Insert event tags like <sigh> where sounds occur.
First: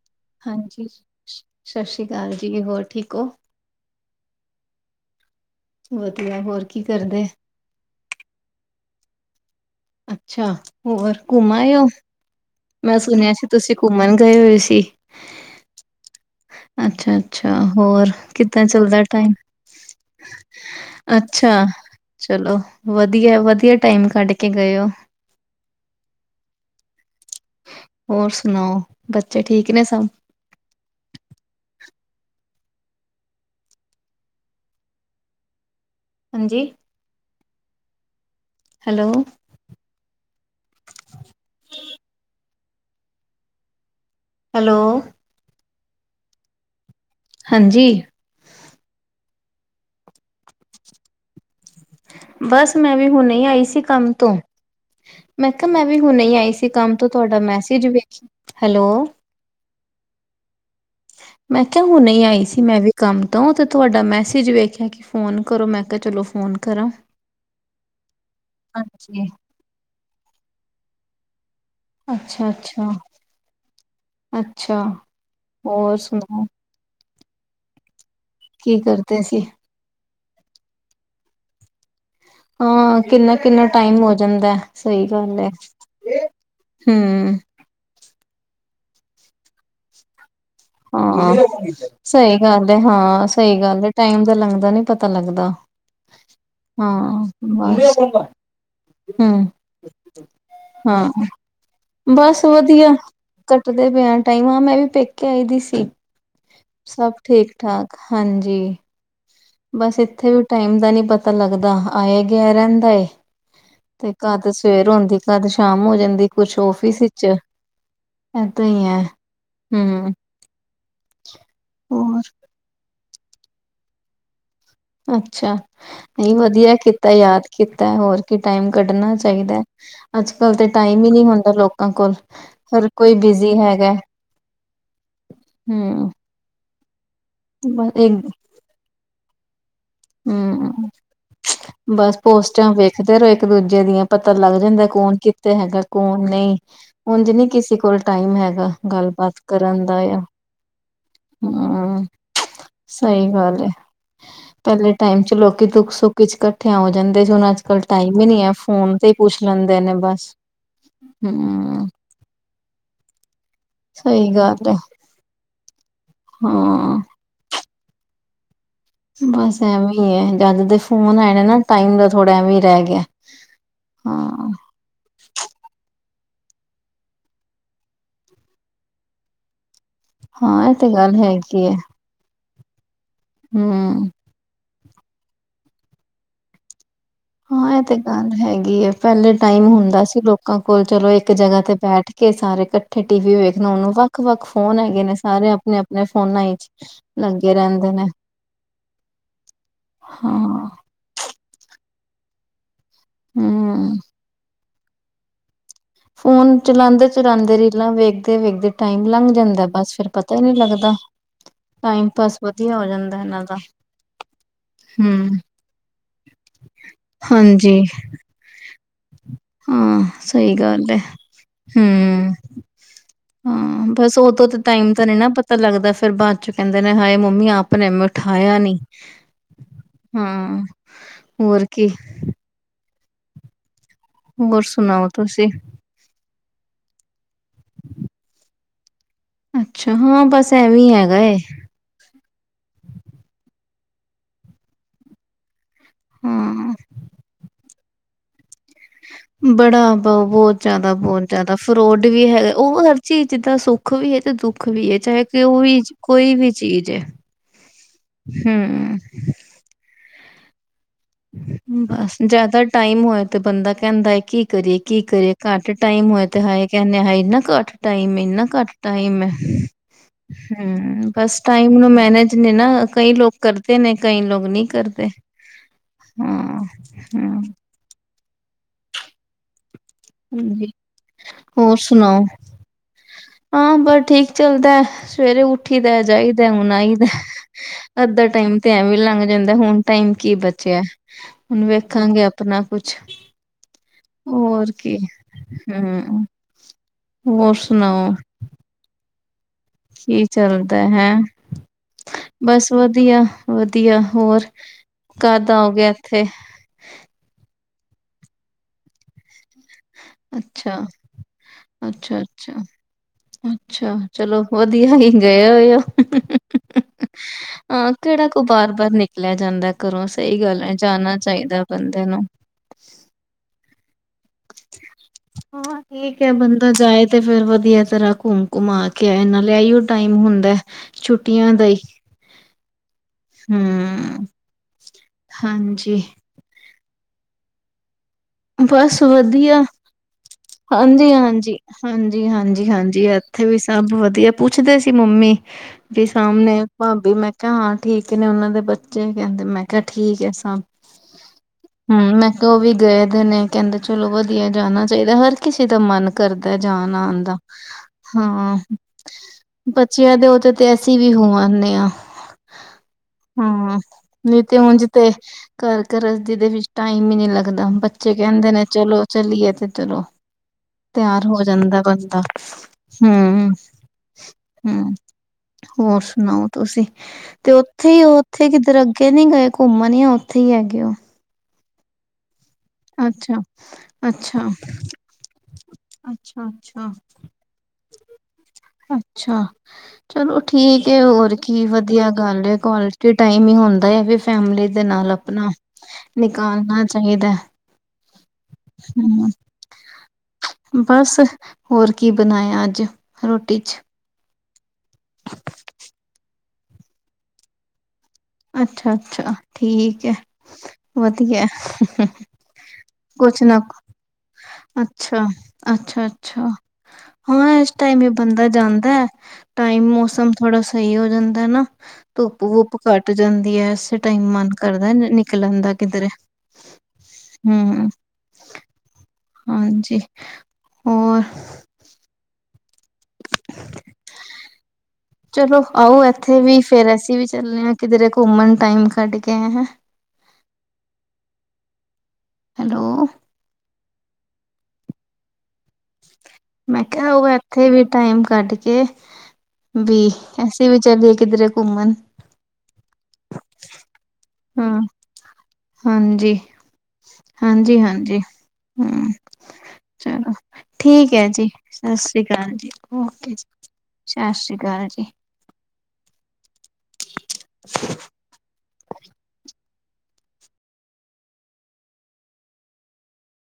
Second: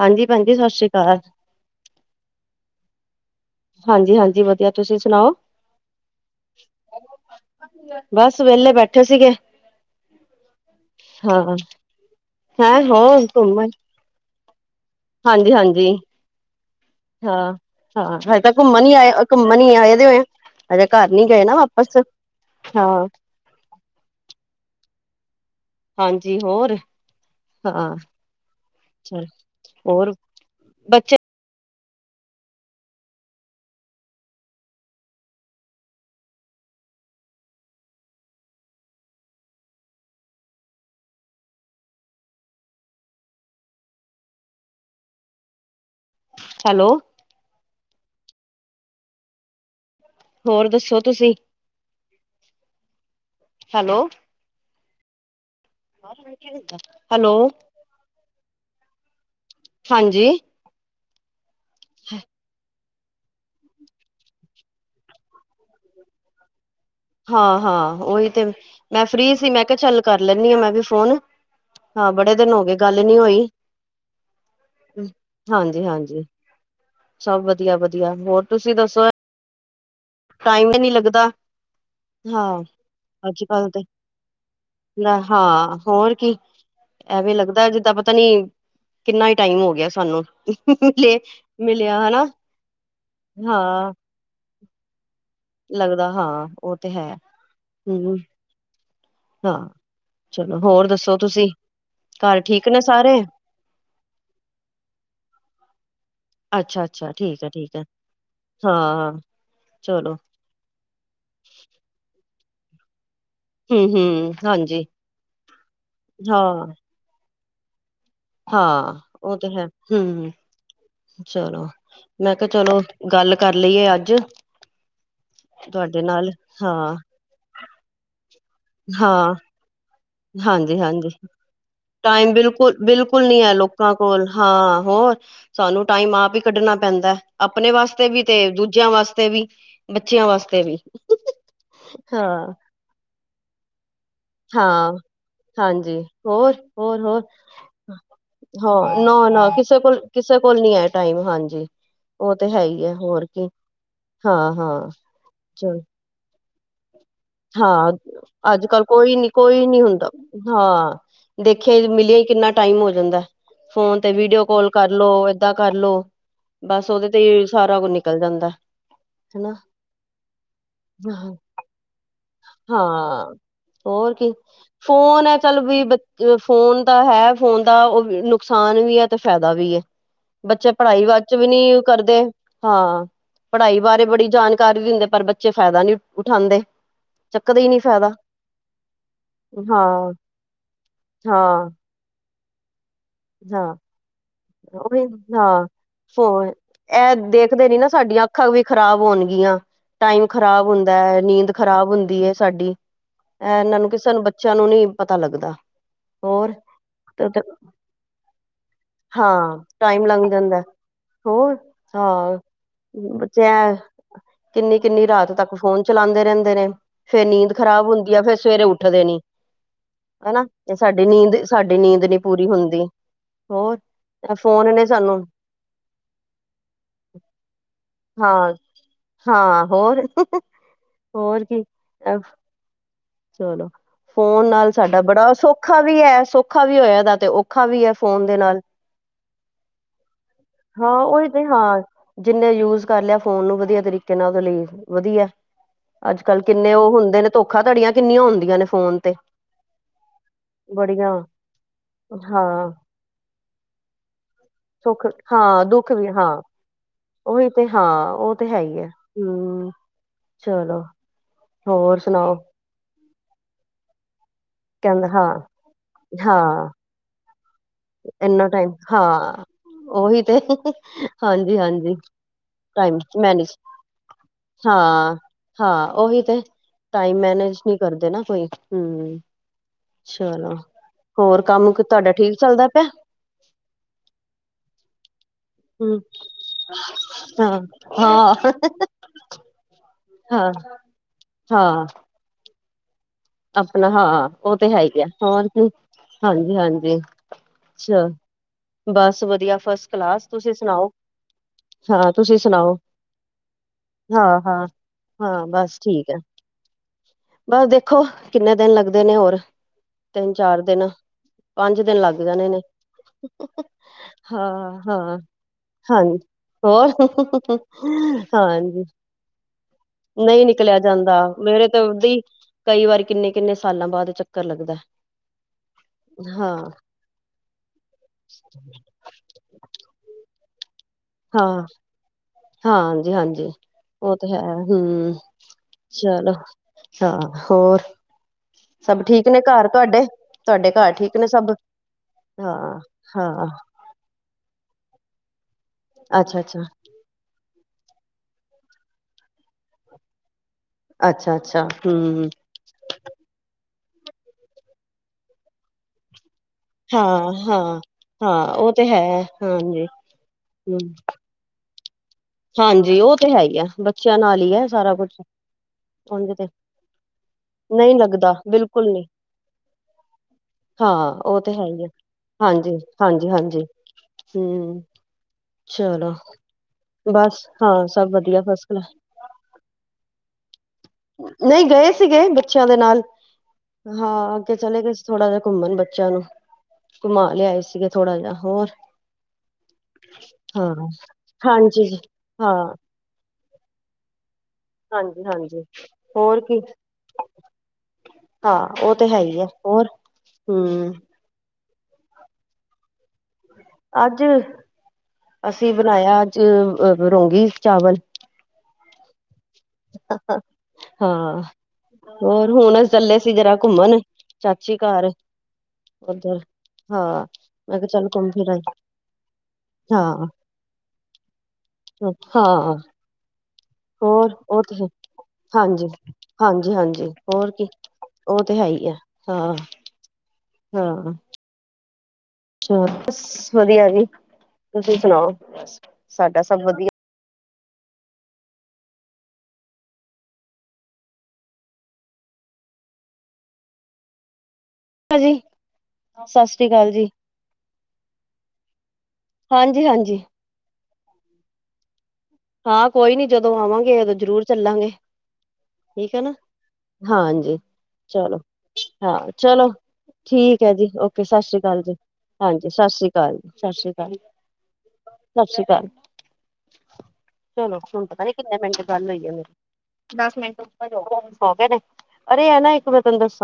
ਹਾਂਜੀ ਭੈਣ ਜੀ ਸਤਿ ਹਾਂਜੀ ਸ੍ਰੀ ਅਕਾਲ ਸਤਿ ਸ੍ਰੀ ਅਕਾਲ ਜੀ ਹੋਰ ਠੀਕ ਹੋ। ਹਾਂਜੀ ਹਾਂਜੀ ਵਧੀਆ ਤੁਸੀਂ ਸੁਣਾਓ। ਵਧੀਆ ਹੋਰ ਕੀ ਕਰਦੇ? ਬਸ ਵਿਹਲੇ ਬੈਠੇ ਸੀਗੇ। ਅੱਛਾ ਹੋਰ ਘੁੰਮ ਹਾਂ ਆਇਓ? ਹੈਂ ਮੈਂ ਹੋਰ ਸੁਣਿਆ ਸੀ ਤੁਸੀਂ ਘੁੰਮਣ ਗਏ ਹੋਏ ਸੀ। ਹਾਂਜੀ-ਹਾਂਜੀ। ਅੱਛਾ-ਅੱਛਾ ਹੋਰ ਹਜੇ ਤਾਂ ਕਿੱਦਾਂ ਘੁੰਮਣ ਹੀ ਚੱਲਦਾ ਆਏ ਟਾਈਮ? ਘੁੰਮਣ ਹੀ ਆਏ ਦੇ ਹੋਏ ਆ, ਹਜੇ ਘਰ ਨੀ ਗਏ ਅੱਛਾ ਨਾ ਵਾਪਸ ਚਲੋ ਹਾਂ ਵਧੀਆ-ਵਧੀਆ ਟਾਈਮ ਕੱਢ ਕੇ ਗਏ ਓ। ਹਾਂਜੀ ਹੋਰ। ਹਾਂ ਹੋਰ ਸੁਣਾਓ ਚਲ ਬੱਚੇ ਠੀਕ ਨੇ ਸਭ? ਹੋਰ ਬੱਚੇ ਹਾਂਜੀ। Hello hello hello. ਹਾਂਜੀ। ਹੋਰ ਦੱਸੋ ਤੁਸੀਂ? ਬਸ ਮੈਂ ਵੀ ਹੁਣੇ, ਆਈ ਸੀ ਹੈਲੋ ਕੰਮ ਤੋਂ। ਮੈਂ ਕਿਹਾ, ਮੈਂ ਵੀ ਹੁਣੇ ਆਈ ਸੀ ਕੰਮ ਤੋਂ, ਹੈਲੋ ਤੁਹਾਡਾ ਮੈਸੇਜ ਵੇਖ, ਹੈਲੋ ਹਾਂਜੀ। ਮੈਂ ਕਿਹਾ, ਹੁਣੇ ਆਈ ਸੀ ਮੈਂ ਵੀ। ਕੰਮ ਤੋਂ ਤੇ ਤੁਹਾਡਾ, ਮੈਸੇਜ ਵੇਖਿਆ ਕ ਫੋਨ ਕਰੋ, ਮੈਂ ਕਿਹਾ, ਚਲੋ ਫੋਨ ਕਰਾਂ। ਹਾਂ-ਹਾਂ ਉਹੀ ਤੇ ਮੈਂ ਹਾਂਜੀ। ਫ੍ਰਰੀ ਸੀ, ਮੈਂ ਕਿਹਾ ਚੱਲ ਕਰ ਲੈਂਨੀ ਆ ਮੈਂ ਵੀ ਫੋਨ। ਹਾਂ, ਬੜੇ ਅੱਛਾ, ਦਿਨ ਹੋ ਗਏ ਅੱਛਾ, ਗੱਲ ਨੀ ਹੋਈ, ਅੱਛਾ ਹੋਰ ਹਾਂਜੀ-ਹਾਂਜੀ। ਸੁਣਾਓ ਸਭ ਵਧੀਆ-ਵਧੀਆ ਹੋਰ ਤੁਸੀਂ ਦੱਸੋ? ਸੀ‌। ਟਾਈਮ ਏ ਨੀ ਲੱਗਦਾ। ਹਾਂ ਕਿੰਨਾ, ਕਿੰਨਾ ਅੱਜ-ਕੱਲ ਤੇ, ਟਾਈਮ ਹੋ ਜਾਂਦਾ ਹੈ, ਸਹੀ ਲੈ ਗੱਲ ਹੈ। ਹਾਂ ਹੋਰ ਕੀ। ਐਵੇਂ ਹੂੰ ਲੱਗਦਾ ਜਿੱਦਾਂ ਪਤਾ ਨੀ ਕਿੰਨਾ ਈ ਟਾਈਮ ਹੋ ਗਿਆ ਸਾਨੂੰ। ਮਿਲੇ ਹਾਂ ਮਿਲਿਆ ਹਨਾ ਸਈ ਗੱਲ ਐ ਹਾਂ ਸਈ ਗੱਲ ਐ, ਹਾਂ ਟਾਈਮ ਦਾ ਲੰਘਦਾ ਨੀ ਪਤਾ ਲੱਗਦਾ। ਲੱਗਦਾ ਹਾਂ ਉਹ ਤੇ ਹੈ ਹਾਂ ਬਸ। ਹਮ ਹੂੰ, ਹਾਂ ਚਲੋ ਹੋਰ ਹਾਂ ਦੱਸੋ ਤੁਸੀਂ ਘਰ ਬਸ ਠੀਕ ਨੇ ਵਧੀਆ। ਸਾਰੇ ਕੱਟਦੇ ਪਿਆ ਟਾਈਮ, ਆ ਮੈਂ ਵੀ ਪੇਕੇ, ਆਈ ਦੀ ਸੀ। ਅੱਛਾ ਅੱਛਾ ਸਭ ਹੈ ਠੀਕ ਹੈ -ਠਾਕ ਹਾਂਜੀ। ਹਾਂ। ਬਸ ਚਲੋ ਇੱਥੇ ਵੀ, ਟਾਈਮ ਦਾ ਨੀ ਪਤਾ ਲੱਗਦਾ ਆਇਆ ਗਿਆ ਰਹਿੰਦਾ ਏ। ਹਮ ਤੇ ਹਮ ਕਦ ਹਾਂਜੀ ਸਵੇਰ ਹੁੰਦੀ, ਕਦ ਸ਼ਾਮ ਹੋ ਜਾਂਦੀ, ਹਾਂ ਕੁਛ ਔਫਿਸ ਵਿੱਚ। ਏਦਾਂ ਹੀ ਹਾਂ ਹੈ ਉਹ ਤੇ ਹੈ ਹੂੰ, ਚਲੋ ਹੋਰ ਮੈਂ ਕਹਿ ਚਲੋ, ਗੱਲ ਕਰ ਲਈਏ ਅੱਜ। ਅੱਛਾ, ਤੁਹਾਡੇ ਨਾਲ ਨਈ ਵਧੀਆ ਹਾਂ ਕੀਤਾ ਯਾਦ ਕੀਤਾ ਹੋਰ ਕਿ ਟਾਈਮ ਕੱਢਣਾ ਹਾਂ, ਚਾਈਦਾ, ਅੱਜ-ਕੱਲ ਤੇ ਟਾਈਮ ਹਾਂਜੀ-ਹਾਂਜੀ ਈ ਨੀ ਹੁੰਦਾ ਲੋਕਾਂ ਕੋਲ। ਟਾਈਮ ਹਰ ਕੋਈ ਬਿਲਕੁਲ-ਬਿਲਕੁਲ ਨੀ ਐ ਬਿਜ਼ੀ ਹੈਗਾ ਲੋਕਾਂ ਕੋਲ ਹਾਂ ਹੋਰ ਸਾਨੂੰ ਹੂੰ ਟਾਈਮ ਆਪ ਈ ਕੱਢਣਾ ਪੈਂਦਾ, ਆਪਣੇ ਬਸ ਵਾਸਤੇ ਵੀ, ਇੱਕ ਤੇ ਦੂਜਿਆਂ ਵਾਸਤੇ ਵੀ। ਬੱਚਿਆਂ ਵਾਸਤੇ ਵੀ ਹੂੰ ਬਸ ਹਾਂ-ਹਾਂ, ਪੋਸਟਾਂ, ਵੇਖਦੇ ਰਹੋ ਇੱਕ-ਦੂਜੇ ਦੀਆਂ। ਪਤਾ ਲੱਗ ਜਾਂਦਾ ਕੌਣ, ਕਿੱਥੇ ਹੈਗਾ ਹਾਂਜੀ ਕੌਣ ਨਈ, ਹੋਰ-ਹੋਰ-ਹੋਰ ਉਂਜ ਨੀ ਕਿਸੇ ਕੋਲ ਟਾਈਮ ਹੈ। ਹਾਂ ਨਾਂ-ਨਾਂ ਕਿਸੇ ਕੋਲ ਕਿਸੇ ਕੋਲ ਨੀ ਐ, ਟਾਈਮ ਹਾਂਜੀ ਉਹ ਤੇ ਹੈ ਈ ਐ। ਸਈ ਹੋਰ ਕੀ ਗੱਲ ਏ, ਹਾਂ-ਹਾਂ ਪਹਿਲੇ ਟਾਈਮ 'ਚ ਲੋਕੀ ਚਲ ਦੁੱਖ-ਸੁੱਖ ਵਿਚ ਕੱਠਿਆ ਹੋ ਜਾਂਦੇ। ਹੁਣ ਅੱਜ-ਕੱਲ ਹਾਂ ਟਾਈਮ ਈ ਨਈ ਐ, ਅੱਜ-ਕੱਲ ਫੋਨ ਤੇ ਈ ਕੋਈ ਨੀ ਪੁੱਛ ਕੋਈ ਲੈਂਦੇ ਨੀ ਨੇ ਹੁੰਦਾ ਬਸ। ਹਾਂ ਦੇਖਿਆ ਹਮ ਈ, ਮਿਲਿਆ ਈ ਕਿੰਨਾ ਟਾਈਮ ਹੋ ਜਾਂਦਾ, ਫੋਨ ਤੇ ਸਹੀ ਵੀਡੀਓ ਗੱਲ ਕੋਅਲ ਹੈ ਕਰਲੋ। ਏਦਾਂ ਕਰਲੋ, ਬਸ ਹਾਂ ਉਹਦੇ ਤੇ ਈ ਸਾਰਾ ਕੁਝ ਨਿਕਲ ਜਾਂਦਾ। ਹਨਾ ਬਸ ਐਵੀ ਐ, ਜਦ ਦੇ ਫੋਨ ਹਾਂ ਆਣਾ ਨਾ। ਟਾਈਮ ਦਾ ਥੋੜ੍ਹਾ, ਐਵੀ ਰਹਿ ਗਿਆ, ਹਾਂ, ਹੋਰ ਕੀ ਹਾਂ। ਫੋਨ ਐ, ਚੱਲ ਵੀ ਬ ਫੋਨ ਦਾ ਹੈ ਫੋਨ, ਦਾ ਉਹ ਨੁਕਸਾਨ ਵੀ ਐ ਤੇ ਫਾਇਦਾ ਵੀ ਏ। ਹਾਂ ਬੱਚੇ ਇਹ ਤੇ ਪੜ੍ਹਾਈ ਗੱਲ ਵਚ ਵੀ ਹੈਗੀ ਹੈ ਨਈ ਕਰਦੇ। ਹਾਂ, ਪੜ੍ਹਾਈ ਬਾਰੇ ਹਮ ਬੜੀ ਜਾਣਕਾਰੀ ਦਿੰਦੇ, ਪਰ ਬੱਚੇ ਫਾਇਦਾ ਨੀ ਉਠਾਂਦੇ। ਹਾਂ, ਇਹ ਤੇ ਗੱਲ ਹੈਗੀ ਏ, ਪਹਿਲੇ ਟਾਈਮ ਹੁੰਦਾ ਹਾਂ ਸੀ। ਲੋਕਾਂ ਕੋਲ ਚਲੋ ਇੱਕ ਜਗ੍ਹਾ ਹਾਂ ਤੇ ਬੈਠ ਕੇ ਸਾਰੇ ਕੱਠ ਫੇਰ ਟੀ ਵੀ ਵੇਖਣਾ, ਹਾਂ ਹੁਣ ਵੱਖ-ਵੱਖ ਫੋਨ ਹੈਗੇ ਉਹੀ ਨੇ, ਸਾਰੇ ਹਾਂ ਆਪਣੇ-ਆਪਣੇ ਫੋਨਾਂ ਫੋਨ ਵਿਚ ਇਹ ਲੱਗੇ ਦੇਖਦੇ ਨੀ ਨਾ ਰਹਿੰਦੇ ਨੇ। ਸਾਡੀਆਂ ਅੱਖਾਂ ਵੀ, ਖ਼ਰਾਬ ਹੋਣਗੀਆਂ, ਟਾਈਮ ਹਾਂ ਖ਼ਰਾਬ ਹੁੰ ਨੀਂਦ ਖ਼ਰਾਬ ਹੁੰਦੀ ਏ ਸਾਡੀ, ਇਹ ਇਹਨਾਂ ਨੂੰ ਹਮ ਕਿ ਸਾਨੂੰ ਬੱਚਿਆਂ ਨੂੰ ਨੀ ਪਤਾ ਲੱਗਦਾ। ਹੋਰ ਫੋਨ ਤੇ ਤੇ ਚਲਾਂਦੇ-ਚਲਾਂਦੇ ਰੀਲਾਂ ਵੇਖਦੇ-ਵੇਖਦੇ ਟਾਈਮ ਲੰਘ ਹਾਂ ਜਾਂਦਾ, ਬਸ ਟਾਈਮ ਫੇਰ ਲੰਘ ਪਤਾ ਈ ਨਈ ਜਾਂਦਾ ਲੱਗਦਾ। ਹੋਰ ਟਾਈਮ ਹਾਂ ਪਾਸ ਵਧੀਆ ਹੋ ਜਾਂਦਾ ਇਹਨਾਂ ਦਾ। ਕਿੰਨੀ-ਕਿੰਨੀ ਹਮ ਰਾਤ ਤੱਕ ਫੋਨ ਚਲਾਂਦੇ ਰਹਿੰਦੇ ਨੇ, ਫੇਰ ਨੀਂਦ ਹਾਂਜੀ ਖਰਾਬ ਹੁੰਦੀ ਆ। ਫੇਰ ਸਵੇਰੇ ਉੱਠਦੇ ਨੀ। ਹਾਂ। ਸਈ ਗੱਲ ਏ। ਬੀ ਨੀਦ, ਸਾਡੀ ਨੀਂਦ ਨੀ ਪੂਰੀ ਹੁੰਦੀ। <inaudible> ਹੋਰ। ਬਸ ਉਦੋਂ ਤਾਂ ਫੋਨ ਨੇ ਟਾਈਮ ਤਾਂ ਨੀ ਸਾਨੂੰ ਨਾ ਪਤਾ ਲੱਗਦਾ। ਫੇਰ ਬਾਅਦ 'ਚ ਕਹਿੰਦੇ ਨੇ ਹਾਏ ਮੰਮੀ ਆਪ ਨੇੈਂ ਹਾਂ ਉਠਾਇਆ ਨੀ। ਹਾਂ ਹੋਰ ਹੂੰ। ਹੋਰ ਕੀ ਚਲੋ। ਫੋਨ ਹੋਰ ਨਾਲ ਸਾਡਾ ਸੁਣਾਓ ਬੜਾ ਤੁਸੀਂ ਸੌਖਾ ਵੀ ਹੈ ਸੌਖਾ ਵੀ ਹੋਇਆ। ਇਹਦਾ ਤੇ ਔਖਾ ਵੀ ਐ ਫੋਨ ਦੇ ਨਾਲ। ਅੱਛਾ ਹਾਂ ਬਸ ਐਵੇਂ ਹਾਂ। ਹੈਗਾ ਉਹੀ ਏ ਤੇ ਹਾਂ। ਜਿੰਨੇ ਯੂਜ ਕਰ ਲਿਆ ਫੋਨ ਨੂੰ ਵਧੀਆ ਤਰੀਕੇ ਨਾਲ। ਉਹਦੇ ਲਈ ਵਧੀਆ। ਅੱਜ-ਕੱਲ੍ਹ ਹਾਂ ਕਿੰਨੇ ਉਹ ਹੁੰਦੇ ਨੇ, ਧੋਖਾ- ਧੜੀਆਂ ਕਿੰਨੀਆਂ ਹੁੰਦੀਆਂ ਨੇ ਫੋਨ ਤੇ। ਬੜਾ ਵ ਬਹੁਤ ਜਿਆਦਾ, ਬੜੀਆਂ ਬਹੁਤ ਜਿਆਦਾ, ਫਰੋਡ ਵੀ ਹੈਗਾ। ਹਾਂ ਉਹ ਹਰ ਚੀਜ਼ ਜਿੱਦਾਂ ਸੁ ਸੁਖ ਵੀ ਏ, ਤੇ ਦੁੱਖ ਵੀ ਏ, ਸੁੱਖ ਚਾਹੇ ਕੋ ਹਾਂ ਵੀ ਦੁੱਖ ਹਾਂ ਕੋਈ ਵੀ ਚੀਜ਼ ਏ। ਉਹੀ ਤੇ ਹਾਂ। ਉਹ ਤੇ ਹੈ ਹੀ ਐ ਹੈ ਚਲੋ। ਹੋਰ ਬਸ ਸੁਣਾਓ ਜਿਆਦਾ ਟਾਈਮ ਹੋਆ ਤੇ ਬੰਦਾ ਕਹਿੰਦਾ ਹੈ ਕੀ ਕਰੀਏ ਕੀ ਕਹਿੰਦਾ ਹਾਂ ਕਰੀਏ, ਘੱਟ ਟਾਇਮ ਹੋਆ ਤੇ ਹਾਏ ਹਾਂ ਕਹਿੰਨੇ ਹਾਏ ਇੰਨਾ ਘੱਟ ਟਾਈਮ ਇੰਨਾ ਘੱਟ, ਟਾਈਮ ਉਹੀ ਤੇ ਹੂੰ। ਬਸ ਹਾਂਜੀ ਟਾਈਮ ਨੂੰ ਹਾਂਜੀ ਮੈਨੇਜ ਨੇ ਨਾ। ਟਾਈਮ ਕਈ ਲੋਕ ਮੈਨੇਜ ਕਰਦੇ ਨੇ ਕਈ ਲੋਕ ਨਹੀਂ ਕਰਦੇ। ਹਾਂ ਹਾਂ। ਉਹੀ ਤੇ, ਹਾਂ ਟਾਈਮ ਹਮ ਮੈਨੇਜ ਨਹੀਂ ਕਰਦੇ ਨਾ ਕੋਈ। ਹੂੰ ਚਲੋ। ਹਾਂਜੀ ਹੋਰ ਕੰਮ ਤੁਹਾਡਾ ਠੀਕ ਚੱਲਦਾ ਪਿਆ। ਹਾਂ। ਬਸ ਠੀਕ ਚੱਲਦਾ। ਸਵੇਰੇ ਉਠ ਉੱਠੀ ਦਾ ਹਮ ਜਾਈਦਾ, ਹੁਣ ਆਈ ਦਾ, ਹਾਂ ਅੱਧਾ ਹਾਂ ਟਾਈਮ ਤੇ ਐ ਵੀ ਲੰਘ ਜਾਂਦਾ ਹੁਣ ਟਾਈਮ ਕੀ ਹਾਂ ਬਚਿਆ। ਹੁਣ ਹਾਂ ਵੇਖਾਂਗੇ ਆਪਣਾ ਕੁਛ। ਆਪਣਾ ਹਾਂ ਉਹ ਤੇ ਹੋਰ ਹੈ। ਕੀ ਹੈਗਾ। ਹੋਰ ਕੀ ਹਮ ਹਾਂਜੀ-ਹਾਂਜੀ, ਹੋਰ ਸੁਣਾਓ ਚੱਲ ਬਸ ਵਧੀਆ। ਫਸਟ ਕੀ ਕਲਾਸ ਤੁਸੀਂ ਚੱਲਦਾ ਸੁਣਾਓ? ਹੈ ਹਾਂ ਤੁਸੀਂ ਬਸ ਸੁਣਾਓ? ਵਧੀਆ ਵਧੀਆ ਹੋਰ ਹਾਂ-ਹਾਂ। ਹਾਂ। ਕਦ ਬਸ ਆਓਗੇ ਠੀਕ ਐ। ਇੱਥੇ ਬਸ ਦੇਖੋ ਕਿੰਨੇ ਦਿਨ ਲੱਗਦੇ ਨੇ ਹੋਰ ਤਿੰਨ- ਚਾਰ ਅੱਛਾ ਦਿਨ। ਪੰਜ ਦਿਨ ਅੱਛਾ ਲੱਗ ਜਾਣੇ ਅੱਛਾ ਨੇ। ਅੱਛਾ। ਚਲੋ ਹਾਂ ਵਧੀਆ ਨੇ ਹਾਂ ਗਏ ਉਏ ਓ। ਹਾਂਜੀ ਹੋਰ ਹਾਂ। ਕਿਹੜਾ ਕੋ ਹਾਂਜੀ ਬਾਰ-ਬਾਰ ਨਿਕਲਿਆ ਜਾਂਦਾ ਘਰੋਂ, ਸਈ ਨਹੀਂ ਗੱਲ ਐ ਨਿਕਲਿਆ ਜਾਂਦਾ ਜਾਣਾ ਚਾਈਦਾ ਮੇਰੇ ਤਾਂ ਬੰਦੇ ਉਦਾਂ ਹੀ ਨੂੰ। ਕਈ ਵਾਰ ਕਿੰਨੇ -ਕਿੰਨੇ ਸਾਲਾਂ ਬਾਅਦ ਚ ਹਾਂ ਠੀਕ ਹੈ। ਹਾਂ ਬੰਦਾ ਜਾਏ ਤੇ ਫੇਰ ਵਧੀਆ ਤਰ੍ਹਾਂ ਘੁੰਮ -ਘੁਮਾ ਕੇ। ਕ ਇਹਨਾਂ ਲਿਆਈ ਓ ਟਾਈਮ ਹੁੰਦਾ ਏ। ਹਾਂ -ਹਾਂ। ਹਾਂਜੀ। ਉਹ ਹਮ ਤੇ ਹੈ ਹੂੰ ਹਾਂਜੀ, ਚਲੋ। ਹਾਂ। ਹੋਰ ਸਭ ਠੀਕ ਨੇ ਘਰ ਤੁਹਾਡੇ? ਘਰ ਹਾਂਜੀ ਠੀਕ ਨੇ ਸਭ -ਹਾਂਜੀ -ਹਾਂਜੀ ਹਾਂ -ਹਾਂਜੀ -ਹਾਂਜੀ ਇੱਥੇ ਹਾਂ ਵੀ ਸਭ ਵਧੀਆ। ਪੁੱਛਦੇ ਸੀ ਮੰਮੀ, ਵੀ ਅੱਛਾ ਅੱਛਾ ਸਾਹਮਣੇ ਭਾਬੀ ਮੈਂ ਹਾਂ ਠੀਕ ਨੇ, ਉਹਨਾਂ ਦੇ ਬੱਚੇ ਕਹਿੰਦੇ, ਮੈਂ ਕਿਹਾ ਠੀਕ ਹੈ ਸਭ। ਅੱਛਾ ਅੱਛਾ ਹੂੰ, ਹਮ ਮੈਂ ਕਿਹਾ ਉਹ ਵੀ ਗਏ ਪੇ ਨੇ, ਕਹਿੰਦੇ ਚਲੋ ਵਧੀਆ ਜਾਣਾ ਚਾਹੀਦਾ। ਹਰ ਕਿਸੇ ਦਾ ਮਨ ਕਰਦਾ ਹਾਂ ਜਾਣ-ਆਉਣ ਦਾ ਹਾਂ ਹਾਂ। ਉਹ ਤੇ ਹੈ ਹਾਂਜੀ ਬੱਚਿਆਂ ਦੇ ਉਹ ਤੇ ਤੇ ਹਮ ਅਸੀਂ ਵੀ ਹੋ ਆਨੇ ਆ। ਹਾਂਜੀ ਉਹ ਤੇ ਹੈ ਹੀ ਆ ਹਾਂ। ਬੱਚਿਆਂ ਨਹੀਂ ਨਾਲ ਹੀ ਤੇ ਹੈ ਉੰਜ ਸਾਰਾ ਤੇ ਕੁਛ ਘਰ ਉਝ ਘਰਸਦੀ ਤੇ ਦੇ ਵਿ ਟਾਈਮ ਹੀ ਨਹੀਂ ਲੱਗਦਾ। ਨਹੀਂ ਬੱਚੇ ਲੱਗਦਾ ਕਹਿੰਦੇ ਨੇ ਬਿਲਕੁਲ ਚਲੋ ਨੀ ਚੱਲਏ ਤੇ ਚਲੋ। ਹਾਂ ਤਿਆਰ ਉਹ ਹੋ ਤੇ ਹੈ ਜਾਂਦਾ ਹੀ ਆ ਬਸਤਾ ਹਾਂਜੀ ਹਾਂਜੀ ਹੂੰ ਹਾਂਜੀ ਹਮ -ਹੂੰ। ਹੋਰ ਚਲੋ ਸੁਣਾਓ ਤੁਸੀਂ ਬਸ ਤੇ ਹਾਂ ਉਥੇ ਹੀ ਸਭ ਵਧੀਆ ਉਥੇ ਕਿ ਫਸਟ ਦਰ ਕਲਾਸ ਅੱਗੇ ਨਹੀਂ ਗਏ ਘੁੰਮਣ ਹੀ ਆ ਉਥੇ ਹੀ ਹੈਗੇ ਏ ਉਹ ਨਹੀਂ ਗਏ ਸੀਗੇ ਬੱਚੇ ਬੱਚਿਆਂ ਦੇ ਨਾਲ ਅੱਛਾ, ਅੱਛਾ। ਹਾਂ ਚਲੇ ਗਏ ਥੋੜ੍ਹਾ ਜਿਹਾ ਘੁੰਮਣ ਬੱਚਿਆਂ ਨੂੰ ਅੱਛਾ-ਅੱਛਾ। ਘੁੰਮਾ ਲਿਆਏ ਸੀਗੇ ਥੋੜਾ ਜਿਹਾ ਹੋਰ ਅੱਛਾ, ਅੱਛਾ ਚਲੋ ਹਾਂ ਠੀਕ ਹੋਰ ਕੀ ਹਾਂਜੀ ਜੀ ਵਧੀਆ ਗੱਲ ਹਾਂ ਹੈ ਕੁਆਲਟੀ ਕਿ ਟਾਈਮ ਹੀ ਹੁੰਦਾ ਹੈ ਵੀ ਫੈਮਿਲੀ ਦੇ ਨਾਲ ਹਾਂਜੀ ਆਪਣਾ ਹਾਂਜੀ ਹੋਰ ਕੀ ਨਿਕਾਲਣਾ ਚਾਹੀਦਾ। ਹਾਂ ਉਹ ਤੇ ਹੈ ਹੀ ਹੂੰ ਆ ਹੋਰ ਹੂੰ। ਬਸ ਹੋਰ ਕੀ ਬਣਾਇਆ ਅੱਜ ਰੋਟੀ 'ਚ ਅੱਜ ਅਸੀਂ ਬਣਾਇਆ ਅੱਜ ਰੋਂਗੀ ਚਾਵਲ ਅੱਛਾ -ਅੱਛਾ ਠੀਕ ਹੈ ਹਾਂ ਵਧੀਆ ਹੋਰ ਹੁਣ ਅਸੀਂ ਚੱਲੇ ਸੀ ਕੁਛ ਜਰਾ ਨਾ ਕੁ ਘੁੰਮਣ ਚਾਚੀ ਘਰ ਉੱਧਰ ਅੱਛਾ-ਅੱਛਾ-ਅੱਛਾ ਹਾਂ ਇਸ ਮੈਂ ਕਿਹਾ ਟਾਈਮ ਚੱਲ ਘੁੰਮ ਬੰਦਾ ਫਿਰ ਆਈ ਜਾਂਦਾ ਹੈ ਟਾਈਮ ਹਾਂ ਮੌਸਮ ਥੋੜਾ ਸਹੀ ਹੋ ਜਾਂਦਾ ਨਾ। ਹਾਂ। ਧੁੱਪ ਘੱਟ ਜਾਂਦੀ ਹੈ। ਤੇ ਟਾਈਮ ਹੋਰ ਮਨ ਉਹ ਤੇ ਹੈ। ਕਰਦਾ ਨਿਕਲਣ ਦਾ ਹਾਂਜੀ ਕਿਧਰੇ ਹਾਂਜੀ ਹਾਂਜੀ ਹੋਰ ਕੀ ਹੂੰ। ਉਹ ਤੇ ਹੈ ਹੀ ਆ। ਹਾਂ ਹਾਂਜੀ ਹੋਰ ਚਲੋ ਬਸ ਵਧੀਆ ਜੀ। ਤੁਸੀਂ ਸੁਣਾਓ। ਚਲੋ ਆਓ ਇਥੇ ਸਾਡਾ ਸਭ ਵੀ ਫੇਰ ਵਧੀਆ ਅਸੀਂ ਵੀ ਚੱਲੇ ਹਾਂ ਕਿਧਰੇ ਘੁੰਮਣ ਟਾਈਮ ਕੱਡ ਗਏ ਹੈਂ। ਹੈਲੋ ਹਾਂਜੀ ਮੈਂ ਕਿਹਾ ਉਹ ਇੱਥੇ ਵੀ ਟਾਈਮ ਕੱਢ ਕੇ ਹਾਂਜੀ ਵੀ ਹਾਂਜੀ ਅਸੀੇ ਵੀ ਚੱਲੀਏ ਕਿਧਰੇ ਘੁੰਮਣ ਹਾਂ ਕੋਈ ਨੀ ਜਦੋਂ ਆਵਾਂਗੇ ਉਦੋਂ ਜ਼ਰੂਰ ਚੱਲਾਂਗੇ। ਠੀਕ ਹੈ ਨਾ ਹਾਂਜੀ ਹਾਂਜੀ-ਹਾਂਜੀ-ਹਾਂਜੀ ਚਲੋ ਹੂੰ। ਹਾਂ ਚਲੋ ਚਲੋ ਹੈ ਜੀ ਠੀਕ ਓਕੇ ਹੈ ਜੀ ਸ੍ਰੀ ਅਕਾਲ ਸਤਿ ਸ੍ਰੀ ਅਕਾਲ ਜੀ ਹਾਂਜੀ ਸਤਿ ਸ੍ਰੀ ਓਕੇ ਅਕਾਲ ਜੀ ਸਤਿ ਸ੍ਰੀ ਅਕਾਲ ਸ਼੍ਰੀ ਅਕਾਲ ਜੀ। ਸਤਿ ਸ਼੍ਰੀ ਅਕਾਲ। ਚਲੋ ਹੁਣ ਪਤਾ ਨੀ ਕਿੰਨੇ ਮਿੰਟ ਗੱਲ ਹੋਈ ਆ ਮੇਰੀ ਦਸ ਮਿੰਟ ਉਪਰ ਹੋ ਗਏ ਨਾ ਅਰੇ ਇੱਕ ਮੈਂ ਤੈਨੂੰ ਦੱਸਾਂ।